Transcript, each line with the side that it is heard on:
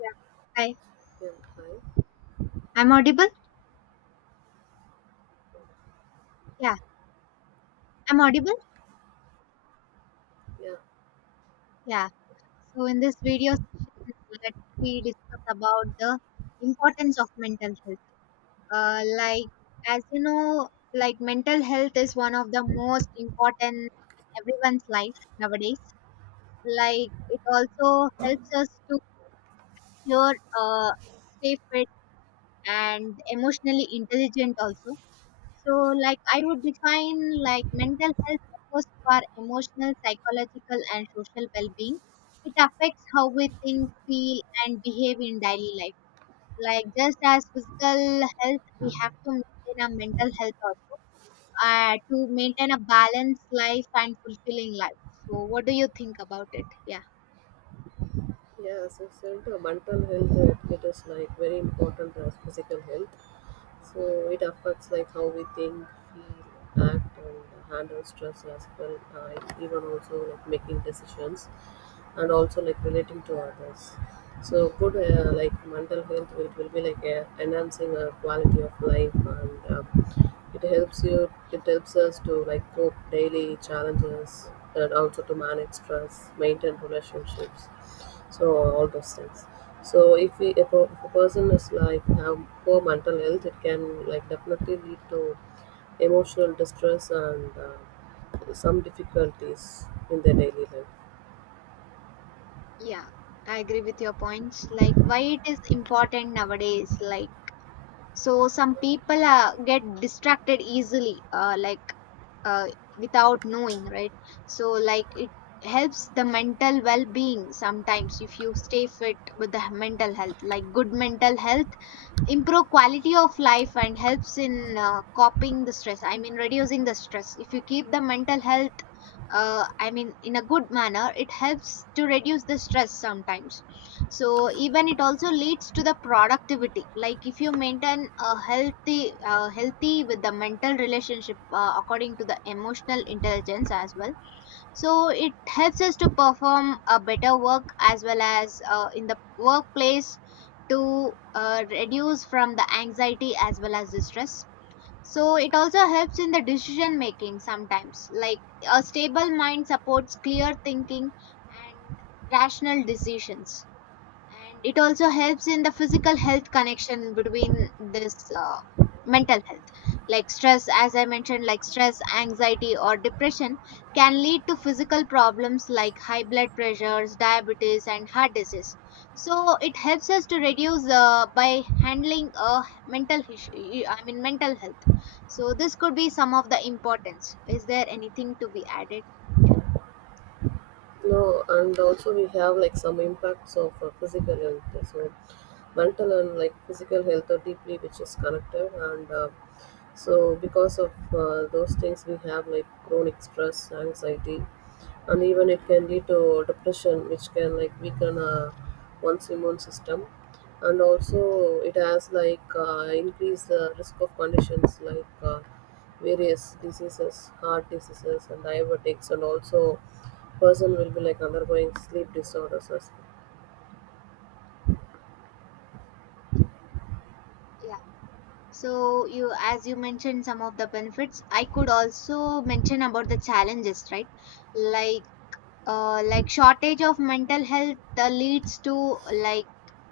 left: Yeah. Hi.
right: Yeah, hi.
left: I'm audible? Yeah. I'm audible?
right: Yeah,
left: Yeah. So in this video session, let me discuss about the importance of mental health. Uh, like, as you know, like mental health is one of the most important in everyone's life nowadays. Like, it also helps us to cure, uh, stay fit and emotionally intelligent also. So, like, I would define like mental health refers to our emotional, psychological, and social well being. It affects how we think, feel, and behave in daily life. Like, just as physical health, we have to maintain our mental health also to maintain a balanced life and fulfilling life. So, what do you think about it? Yeah.
right: yeah. So I said, mental health it is like very important as physical health. So it affects like how we think, feel, act, and handle stress as well. Even also like making decisions, and also like relating to others. So good like mental health it will be like enhancing our quality of life and It helps you. It helps us to like cope daily challenges and also to manage stress, maintain relationships, so all those things. So if a person is like have poor mental health, it can like definitely lead to emotional distress and some difficulties in their daily life.
left: Yeah, I agree with your points. Like, why it is important nowadays? Like, so some people get distracted easily. Uh, without knowing, right, so like it helps the mental well-being sometimes. If you stay fit with the mental health, like good mental health improve quality of life and helps in coping the stress, I mean reducing the stress. If you keep the mental health I mean in a good manner, it helps to reduce the stress sometimes. So even it also leads to the productivity, like if you maintain a healthy healthy with the mental relationship according to the emotional intelligence as well. So it helps us to perform a better work as well as in the workplace, to reduce from the anxiety as well as the stress. So it also helps in the decision making sometimes, like a stable mind supports clear thinking and rational decisions. And it also helps in the physical health connection between this mental health. Like stress, as I mentioned, like stress, anxiety or depression can lead to physical problems like high blood pressures, diabetes and heart disease. So it helps us to reduce by handling mental issue, I mean mental health. So this could be some of the importance. Is there anything to be added?
right: No, and also we have like some impacts of physical health. So mental and like physical health are deeply which is connected, and so because of those things we have like chronic stress, anxiety, and even it can lead to depression which can like weaken one's immune system, and also it has like increased the risk of conditions like various diseases, heart diseases and diabetics, and also person will be like undergoing sleep disorders as well.
left: Yeah. So you, as you mentioned some of the benefits, I could also mention about the challenges, right? Like, like shortage of mental health leads to like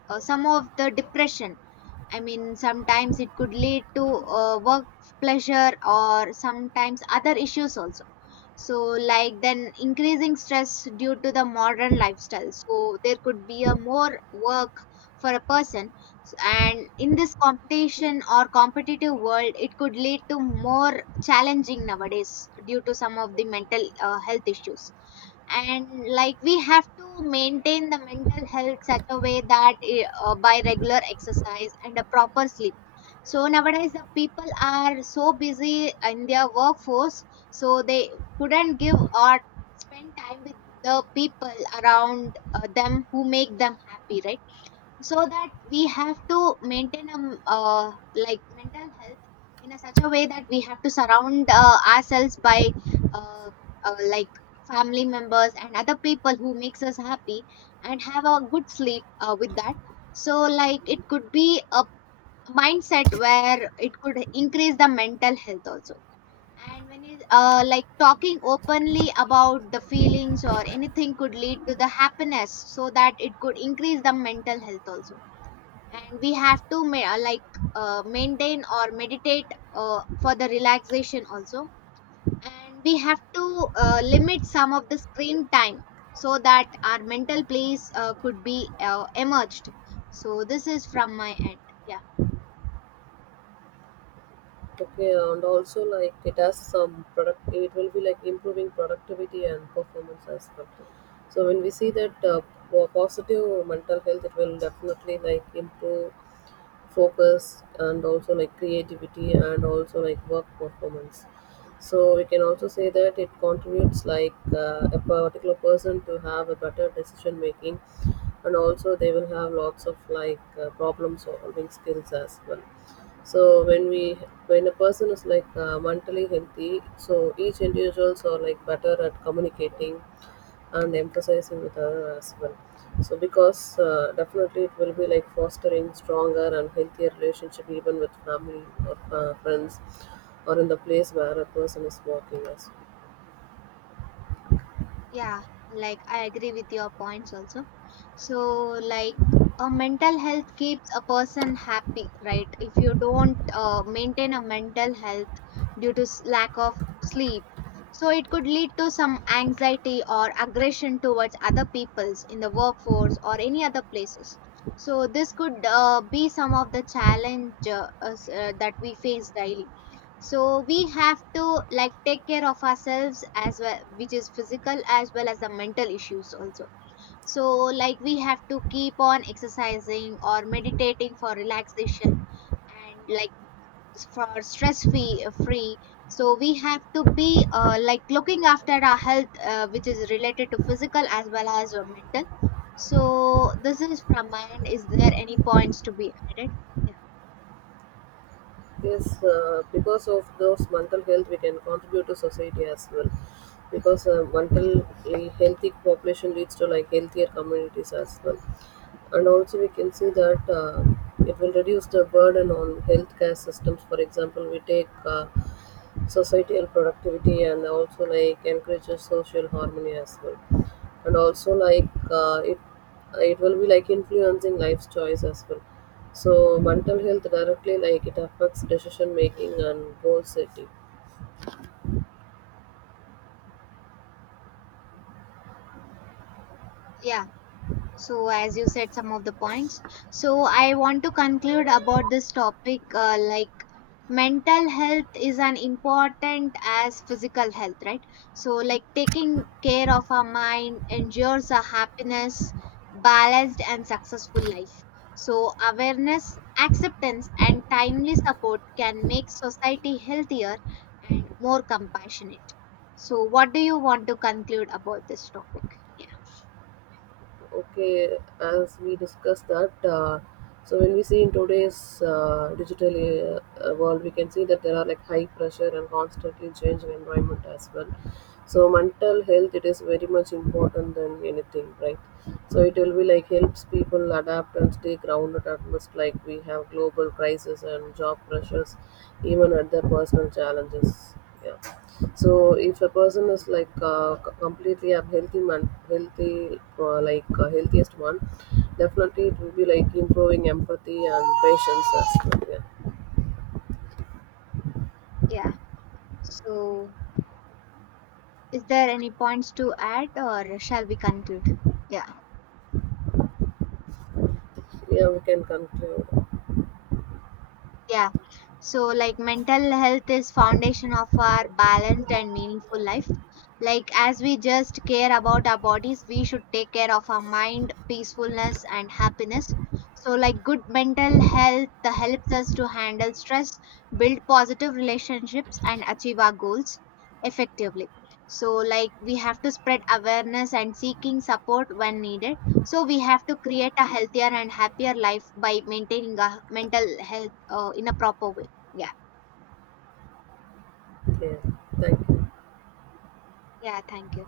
left: some of the depression. I mean, sometimes it could lead to work pressure or sometimes other issues also. So, like, then increasing stress due to the modern lifestyle. So, there could be a more work for a person. And in this competition or competitive world, it could lead to more challenging nowadays due to some of the mental health issues. And like we have to maintain the mental health such a way that by regular exercise and a proper sleep. So nowadays the people are so busy in their workforce, so they couldn't give or spend time with the people around them who make them happy, right? So that we have to maintain like mental health in a such a way that we have to surround ourselves by uh, like family members and other people who makes us happy, and have a good sleep with that. So like it could be a mindset where it could increase the mental health also. And when you like talking openly about the feelings or anything could lead to the happiness, so that it could increase the mental health also. And we have to like maintain or meditate for the relaxation also. And we have to limit some of the screen time so that our mental place could be emerged. So this is from my end. Yeah.
right: Okay, and also like it has some product it will be like improving productivity and performance as well. So when we see that positive mental health, it will definitely like improve focus and also like creativity and also like work performance. So we can also say that it contributes like a particular person to have a better decision making, and also they will have lots of like problem solving skills as well. So when a person is like mentally healthy, so each individuals are like better at communicating and emphasizing with others as well. So because definitely it will be like fostering stronger and healthier relationship even with family or friends, or in the place where a person is working as well.
left: Yeah, like I agree with your points also. So, like, a mental health keeps a person happy, right? If you don't maintain a mental health due to lack of sleep, so it could lead to some anxiety or aggression towards other peoples in the workforce or any other places. So, this could be some of the challenge that we face daily. So we have to like take care of ourselves as well, which is physical as well as the mental issues also. So like we have to keep on exercising or meditating for relaxation, and like for stress free. So we have to be like looking after our health which is related to physical as well as mental. So this is from my end. Is there any points to be added? Yeah.
right: Yes, because of those mental health, we can contribute to society as well. Because
left: Yeah.
right: mentally healthy population leads to like healthier communities as well, and also we can see that it will reduce the burden on healthcare systems. For example, we take societal productivity and also like encourages social harmony as well, and also like it will be like influencing life's choice as well. So mental health directly like it affects decision making and goal setting.
left: Yeah, so as you said some of the points, so I want to conclude about this topic. Uh, like mental health is an important as physical health, right? So like taking care of our mind ensures a happiness, balanced and successful life. So awareness, acceptance and timely support can make society healthier and more compassionate. So what do you want to conclude about this topic? Yeah.
right: Okay, as we discussed that so when we see in today's digital world, we can see that there are like high pressure and constantly changing environment as well. So mental health it is very much important than anything, right? So it will be like helps people adapt and stay grounded at most, like we have global crisis and job pressures, even at their personal challenges. Yeah. So if a person is like healthy healthiest one, definitely it will be like improving empathy and patience as well. Yeah,
left: Yeah, so is there any points to add or shall we conclude? Yeah.
right: yeah, we can conclude.
left: Yeah. So like mental health is foundation of our balanced and meaningful life. Like as we just care about our bodies, we should take care of our mind, peacefulness and happiness. So like good mental health helps us to handle stress, build positive relationships and achieve our goals effectively. So like we have to spread awareness and seeking support when needed. So we have to create a healthier and happier life by maintaining our mental health in a proper way. Yeah.
right: Yeah, thank you.
left: Yeah, thank you.